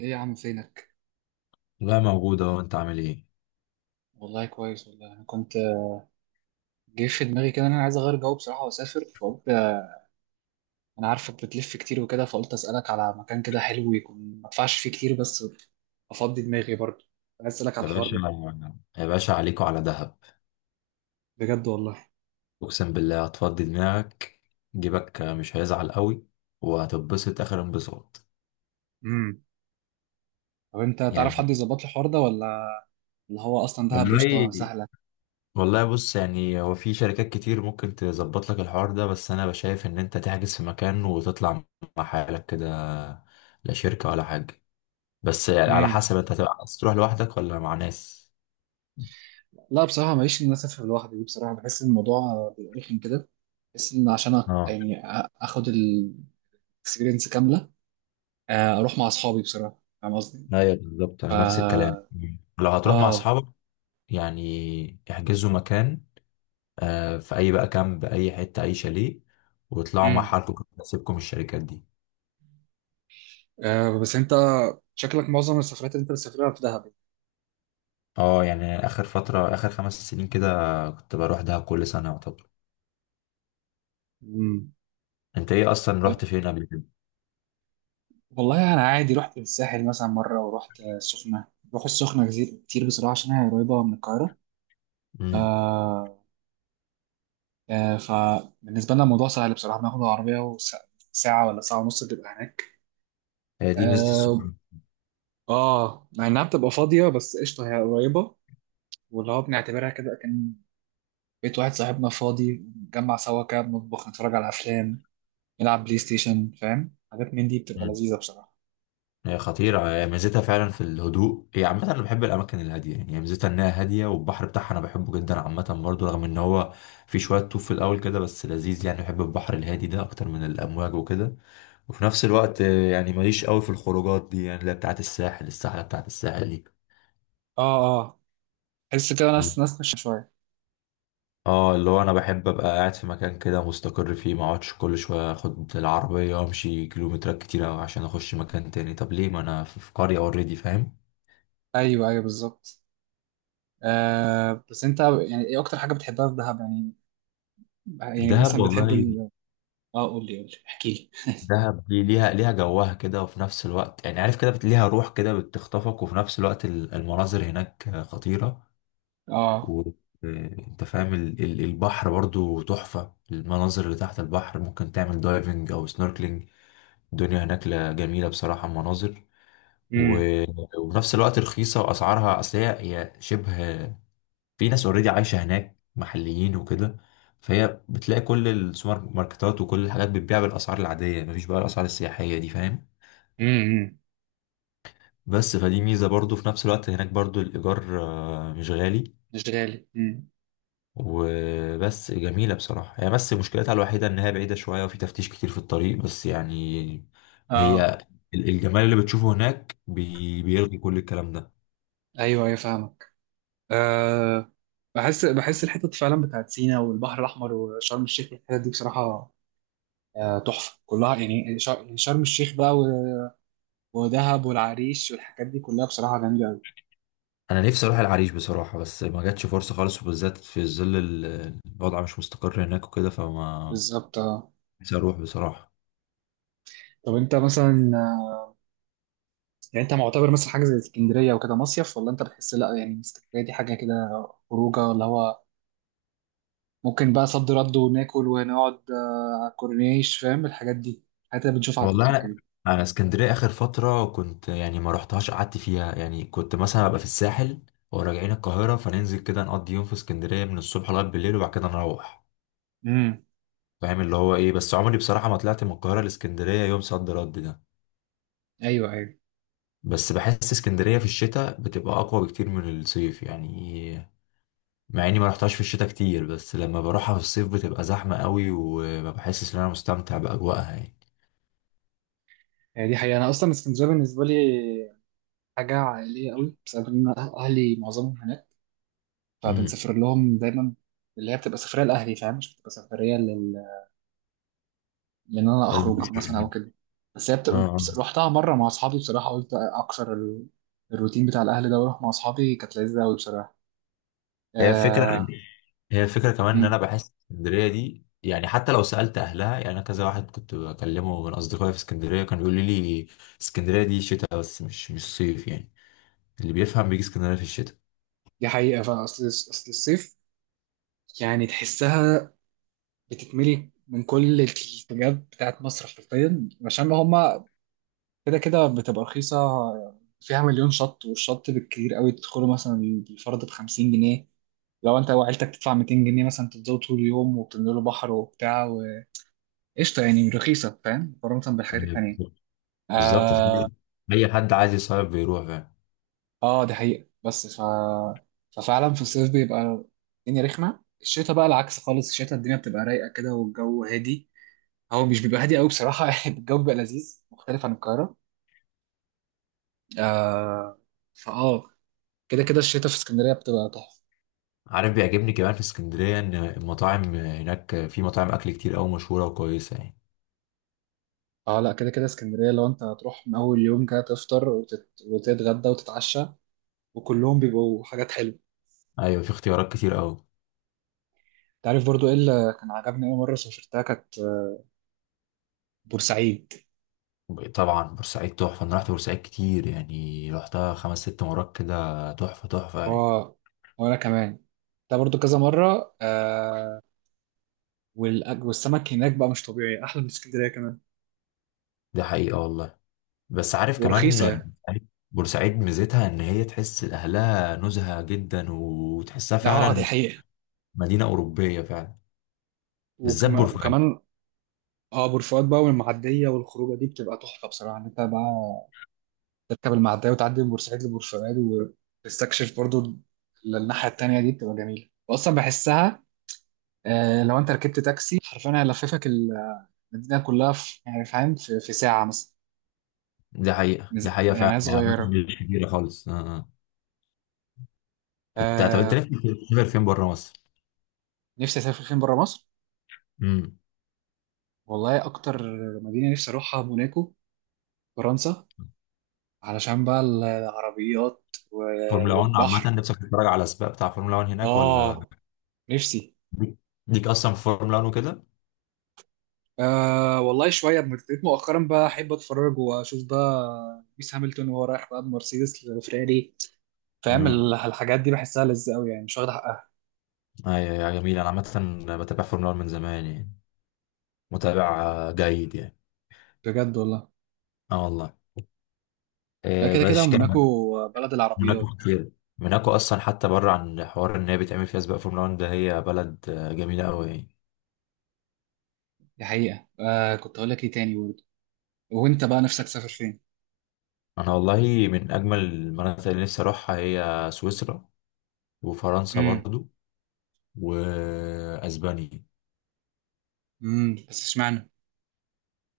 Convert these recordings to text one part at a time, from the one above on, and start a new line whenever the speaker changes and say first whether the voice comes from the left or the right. right: ايه يا عم فينك؟
left: لا، موجودة. وانت عامل ايه؟
right: والله كويس، والله انا كنت جه في دماغي كده ان انا عايز اغير جو بصراحه واسافر، فقلت انا عارفك بتلف كتير وكده، فقلت اسالك على مكان كده حلو يكون ما ادفعش فيه كتير بس افضي دماغي برضه. عايز اسالك على
left: يا
right: الحوار
left: باشا،
right: ده.
left: يا باشا، عليكوا على دهب.
right: بجد والله.
left: اقسم بالله هتفضي دماغك. جيبك مش هيزعل قوي. وهتتبسط اخر انبساط.
right: امم. طب انت تعرف حد
left: يعني
right: يظبط لي الحوار ده ولا؟ اللي هو اصلا دهب قشطه
left: والله
right: سهله.
left: والله بص، يعني هو في شركات كتير ممكن تظبط لك الحوار ده، بس انا بشايف ان انت تحجز في مكان وتطلع مع حالك كده. لا شركة ولا حاجة. بس يعني على
right: امم.
left: حسب، انت هتبقى عايز تروح لوحدك ولا مع ناس؟
right: لا بصراحه ماليش ان انا اسافر لوحدي دي، بصراحه بحس ان الموضوع بيبقى رخم كده. بحس ان عشان
left: اه،
right: يعني اخد الاكسبيرينس كامله. آه، اروح مع اصحابي بصراحه، فاهم قصدي.
left: ايوه بالظبط، انا نفس الكلام.
right: اه.
left: لو هتروح مع
right: آه.
left: اصحابك يعني احجزوا مكان. في اي بقى كامب، اي حته، اي شاليه، واطلعوا مع
right: امم.
left: حالكم. كنت هسيبكم الشركات دي.
right: آه، بس انت شكلك معظم السفرات اللي انت بتسافرها في دهب.
left: اه، يعني اخر فتره، اخر 5 سنين كده كنت بروح دهب كل سنه يعتبر.
right: امم.
left: انت ايه اصلا؟ رحت فين قبل كده؟
right: والله انا عادي رحت الساحل مثلا مره، ورحت السخنه، بروح السخنه كتير كتير بصراحه عشان هي قريبه من القاهره.
left: امم.
right: آه. آه، فبالنسبه لنا الموضوع سهل بصراحه، بناخد العربيه وساعه ولا ساعه ونص بتبقى هناك.
left: هي دي ميزه
right: اه.
left: السفر.
right: آه، مع انها بتبقى فاضيه بس قشطه هي قريبه. واللي هو بنعتبرها كده، كان بيت واحد صاحبنا فاضي، نجمع سوا كده، بنطبخ، نتفرج على افلام، نلعب بلاي ستيشن، فاهم حاجات من دي بتبقى لذيذة بصراحة.
left: هي خطيرة، هي ميزتها فعلا في الهدوء. هي عامة أنا بحب الأماكن الهادية، يعني هي ميزتها إنها هادية، والبحر بتاعها أنا بحبه جدا عامة برضو، رغم إن هو في شوية طوف في الأول كده، بس لذيذ يعني. بحب البحر الهادي ده أكتر من الأمواج وكده. وفي نفس الوقت يعني ماليش قوي في الخروجات دي، يعني اللي هي بتاعت الساحل الساحلة بتاعت الساحل دي.
right: اه، اه. تحس كده ناس ناس، خش شوية.
left: اه، اللي هو انا بحب ابقى قاعد في مكان كده مستقر فيه، ما اقعدش كل شويه اخد العربيه وامشي كيلومترات كتيره عشان اخش مكان تاني. طب ليه؟ ما انا في قريه اوريدي، فاهم.
right: ايوه، ايوه بالظبط. آه، بس انت يعني ايه اكتر حاجة بتحبها في دهب يعني؟ يعني
left: دهب
right: مثلا
left: والله.
right: بتحب اه، قول لي، قول لي، احكي لي.
left: دهب دي ليها جوها كده، وفي نفس الوقت يعني عارف كده، ليها روح كده بتخطفك. وفي نفس الوقت المناظر هناك خطيرة.
right: اه.
left: وانت فاهم، البحر برضو تحفة. المناظر اللي تحت البحر ممكن تعمل دايفنج او سنوركلينج. الدنيا هناك جميلة بصراحة، مناظر.
right: امم.
left: و- وفي نفس الوقت رخيصة، واسعارها اصل هي شبه، في ناس اوريدي عايشة هناك محليين وكده، فهي بتلاقي كل السوبر ماركتات وكل الحاجات بتبيع بالاسعار العادية، مفيش بقى الاسعار السياحية دي، فاهم.
right: امم،
left: بس فدي ميزة برضو. في نفس الوقت هناك برضو الإيجار مش غالي،
right: مش غالي، امم.
left: وبس جميلة بصراحة هي. بس مشكلتها الوحيدة إن هي بعيدة شوية، وفي تفتيش كتير في الطريق، بس يعني
right: اه،
left: هي الجمال اللي بتشوفه هناك بيلغي كل الكلام ده.
right: ايوه ايوه فاهمك. آه. بحس بحس الحتت فعلا بتاعت سينا والبحر الاحمر وشرم الشيخ والحتت دي بصراحة، آه تحفة كلها. يعني يعني شرم الشيخ بقى ودهب والعريش والحاجات دي كلها بصراحة جميلة أوي.
left: أنا نفسي أروح العريش بصراحة، بس ما جاتش فرصة خالص، وبالذات في ظل الوضع مش مستقر هناك وكده، فما،
right: بالظبط، اه.
left: نفسي أروح بصراحة.
right: طب أنت مثلا آه، يعني أنت معتبر مثلا حاجة زي اسكندرية وكده مصيف، ولا أنت بتحس لأ يعني اسكندرية دي حاجة كده، خروجة اللي هو ممكن بقى صد رد وناكل ونقعد على الكورنيش، فاهم الحاجات دي، الحاجات اللي بنشوفها على تيك
left: والله
right: توك
left: انا
right: كده.
left: انا اسكندريه اخر فتره كنت يعني ما رحتهاش، قعدت فيها يعني. كنت مثلا ابقى في الساحل وراجعين القاهره، فننزل كده نقضي يوم في اسكندريه من الصبح لغايه بالليل، وبعد كده نروح،
right: امم.
left: فاهم اللي هو ايه. بس عمري بصراحه ما طلعت من القاهره لاسكندريه يوم صد رد ده.
right: ايوه، ايوه.
left: بس بحس اسكندريه في الشتاء بتبقى اقوى بكتير من الصيف يعني. مع اني ما رحتهاش في الشتاء كتير، بس لما بروحها في الصيف بتبقى زحمه قوي، وما بحسش ان انا مستمتع باجواءها يعني.
right: هي دي حقيقة، أنا أصلا اسكندرية بالنسبة لي حاجة عائلية قوي بسبب إن أهلي معظمهم هناك،
left: امم.
right: فبنسافر لهم دايما. اللي هي بتبقى سفرية لأهلي، فاهم، مش بتبقى سفرية لان انا اخرج مثلا او كده. بس هي
left: اه.
right: بتبقى
left: آه.
right: رحتها مره مع اصحابي بصراحه، قلت اكسر الروتين بتاع الاهل ده واروح مع اصحابي، كانت لذيذه قوي بصراحه.
left: هي الفكرة
right: آه.
left: هي الفكرة كمان ان انا
right: أمم،
left: بحس اسكندرية دي، يعني حتى لو سألت اهلها، يعني انا كذا واحد كنت بكلمه من اصدقائي في اسكندرية كان بيقول لي اسكندرية دي شتاء بس، مش صيف يعني. اللي بيفهم بيجي اسكندرية في الشتاء.
right: دي حقيقه فاصل اصل الصيف يعني تحسها بتتملي من كل الاتجاهات بتاعت مصر حرفيا عشان هما كده كده بتبقى رخيصه. فيها مليون شط، والشط بالكتير قوي تدخله مثلا بالفرد ب 50 جنيه. لو انت وعيلتك تدفع 200 جنيه مثلا تفضلوا طول اليوم، وبتنزلوا بحر وبتاع. قشطه يعني رخيصه، فاهم، مقارنه بالحاجات
left: أيوة
right: التانيه.
left: بالظبط. بالظبط،
right: اه.
left: فاهم؟ اي حد عايز يصيف بيروح، فاهم.
right: اه، دي حقيقه بس ففعلا في الصيف بيبقى الدنيا رخمه. الشتاء بقى العكس خالص، الشتاء الدنيا بتبقى رايقه كده والجو هادي. هو مش بيبقى هادي قوي بصراحه الجو بيبقى لذيذ، مختلف عن القاهره. آه. فاه. كده كده الشتاء في اسكندريه بتبقى تحفه.
left: عارف، بيعجبني كمان في اسكندرية ان المطاعم هناك، في مطاعم اكل كتير قوي مشهورة وكويسة يعني.
right: اه، لا كده كده اسكندريه لو انت هتروح من اول يوم كده تفطر وتتغدى وتتعشى، وكلهم بيبقوا حاجات حلوه.
left: ايوه، في اختيارات كتير قوي.
right: تعرف برضو ايه اللي كان عجبني اول مره سافرتها، كانت بورسعيد.
left: طبعا بورسعيد تحفة. انا رحت بورسعيد كتير، يعني رحتها خمس ست مرات كده، تحفة تحفة يعني.
right: هو وانا كمان ده برضو كذا مره. آه. والسمك هناك بقى مش طبيعي، احلى من اسكندريه كمان.
left: دي حقيقة والله. بس عارف كمان،
right: ورخيصه يعني.
left: عارف بورسعيد ميزتها ان هي تحس اهلها نزهة جدا، وتحسها
right: لا، اه دي
left: فعلا
right: حقيقه.
left: مدينة أوروبية فعلا، بالذات بورسعيد.
right: وكمان اه بورفؤاد بقى والمعديه والخروجه دي بتبقى تحفه بصراحه، ان انت بقى تركب المعديه وتعدي من بورسعيد لبورفؤاد وتستكشف برضو الناحيه التانيه، دي بتبقى جميله، واصلا بحسها. آه، لو انت ركبت تاكسي حرفيا هيلففك المدينه كلها في، يعني فاهم، في ساعه مثلا.
left: دي حقيقة دي حقيقة
right: يعني
left: فعلا
right: هي
left: يعني. أماكن
right: صغيره.
left: مش كبيرة خالص. آه. آه. انت، طب انت
right: آه.
left: نفسك تسافر فين بره مصر؟
right: نفسي اسافر فين بره مصر؟
left: امم.
right: والله اكتر مدينه نفسي اروحها موناكو، فرنسا، علشان بقى العربيات
left: فورمولا 1 عامة،
right: والبحر.
left: نفسك تتفرج على السباق بتاع فورمولا 1 هناك؟ ولا
right: اه، نفسي.
left: ليك أصلا في فورمولا 1 وكده؟
right: آه والله شويه ابتديت مؤخرا بقى احب اتفرج واشوف بقى لويس هامilton وهو رايح بقى بمرسيدس لفراري. فاهم
left: امم.
right: الحاجات دي بحسها لذة قوي، يعني مش واخد حقها.
left: ايوه يا جميل، أنا عامة بتابع فورمولا 1 من زمان يعني، متابع جيد يعني.
right: بجد والله.
left: اه والله.
right: لا كده كده
left: بس كمل.
right: موناكو بلد
left: موناكو
right: العربيات.
left: خطيرة. موناكو أصلا، حتى بره عن حوار إن هي بتعمل فيها سباق فورمولا 1 ده، هي بلد جميلة أوي يعني.
right: دي حقيقه. آه، كنت هقول لك ايه تاني برضه؟ وانت بقى نفسك تسافر فين؟
left: أنا والله، من أجمل المناطق اللي نفسي أروحها هي سويسرا، وفرنسا
right: امم.
left: برضو، وأسبانيا.
right: امم، بس اشمعنى؟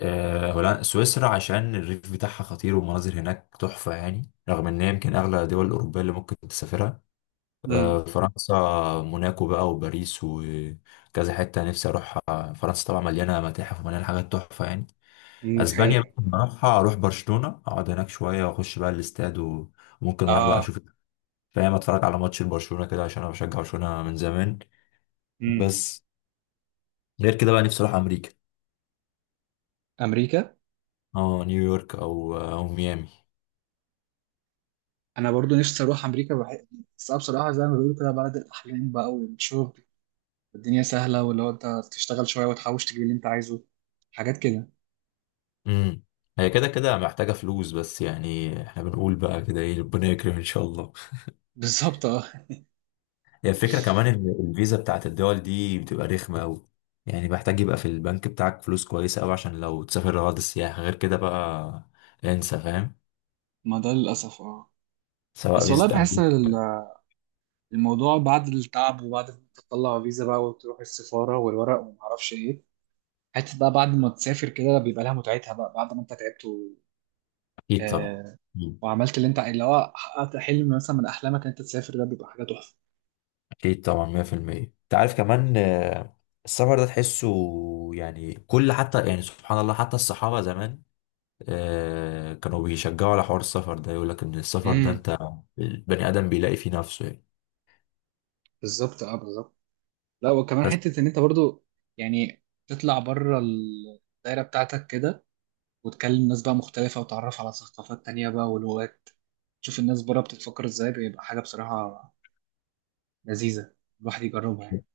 left: سويسرا عشان الريف بتاعها خطير، والمناظر هناك تحفة يعني، رغم إن هي يمكن أغلى الدول الأوروبية اللي ممكن تسافرها.
right: امم.
left: فرنسا، موناكو بقى وباريس وكذا حتة نفسي أروحها. فرنسا طبعا مليانة متاحف ومليانة حاجات تحفة يعني.
right: أمم، دي
left: اسبانيا
right: حقيقه.
left: ممكن اروحها، اروح برشلونه اقعد هناك شويه واخش بقى الاستاد، وممكن اروح بقى
right: اه.
left: اشوف، فاهم، اتفرج على ماتش برشلونه كده، عشان انا بشجع برشلونه من زمان.
right: امم.
left: بس غير كده بقى نفسي اروح امريكا.
right: امريكا.
left: اه، نيويورك او او ميامي.
right: انا برضو نفسي اروح امريكا بس أنا بصراحه زي ما بيقولوا كده بلد الاحلام بقى، والشغل الدنيا سهله، واللي هو انت تشتغل شويه وتحوش تجيب اللي انت عايزه، حاجات كده.
left: امم. هي كده كده محتاجه فلوس، بس يعني احنا بنقول بقى كده ايه، ربنا يكرم ان شاء الله.
right: بالظبط اه.
left: هي الفكره كمان ان الفيزا بتاعت الدول دي بتبقى رخمه قوي، يعني محتاج يبقى في البنك بتاعك فلوس كويسه قوي عشان لو تسافر غرض السياحه. غير كده بقى، انسى، فاهم.
right: ما ده للاسف اه.
left: سواء
right: بس والله
left: فيزا
right: بحس
left: أمريكا.
right: الموضوع بعد التعب، وبعد ما تطلع فيزا بقى وتروح السفاره والورق وما اعرفش ايه، حتى بقى بعد ما تسافر كده بيبقى لها متعتها بقى، بعد ما انت تعبت
left: أكيد طبعا.
right: آه...
left: مم.
right: وعملت اللي هو حققت حلم مثلا من احلامك ان انت تسافر، ده بيبقى حاجه تحفه.
left: أكيد طبعا 100%. أنت عارف كمان، السفر ده تحسه، يعني كل، حتى يعني سبحان الله، حتى الصحابة زمان كانوا بيشجعوا على حوار السفر ده، يقول لك إن السفر ده،
right: امم.
left: أنت البني آدم بيلاقي فيه نفسه يعني.
right: بالظبط، اه بالظبط. لا، وكمان
left: بس
right: حتة إن أنت برضو يعني تطلع بره الدايرة بتاعتك كده، وتكلم ناس بقى مختلفة، وتعرف على ثقافات تانية بقى ولغات، تشوف الناس بره بتتفكر إزاي، بيبقى حاجة بصراحة لذيذة، الواحد يجربها يعني.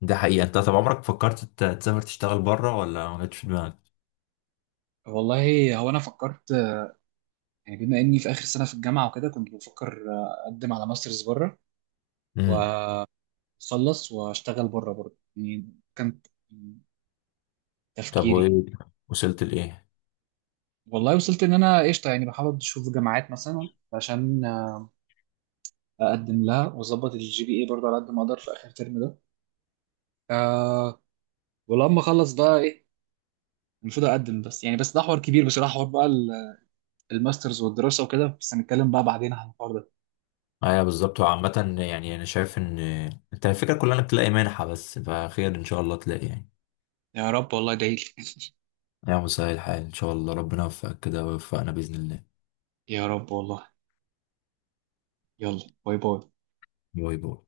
left: ده حقيقة. أنت طب عمرك فكرت تسافر تشتغل بره ولا ما جاتش في دماغك؟
right: والله هو أنا فكرت، يعني بما إني في آخر سنة في الجامعة وكده كنت بفكر أقدم على ماسترز بره،
left: امم.
right: وأخلص وأشتغل بره برضه، يعني كان
left: طب
right: تفكيري.
left: وإيه، وصلت لإيه؟
right: والله وصلت إن أنا قشطة، يعني بحاول أشوف جامعات مثلا عشان اقدم لها، واظبط الجي بي اي برضه على قد ما اقدر في اخر ترم ده. آه. ولما اخلص بقى ايه المفروض اقدم، بس يعني بس ده حوار كبير بصراحه، حوار بقى الماسترز والدراسه وكده، بس هنتكلم بقى بعدين عن الحوار ده.
left: ايوه بالظبط. وعامة يعني انا شايف ان انت الفكرة كلها انك تلاقي منحة، بس فخير ان شاء الله تلاقي يعني.
right: يا رب والله، ادعي لي.
left: يا مساء الحال، ان شاء الله ربنا يوفقك كده، ويوفقنا باذن الله.
right: يا رب والله. يلا باي باي.
left: باي باي.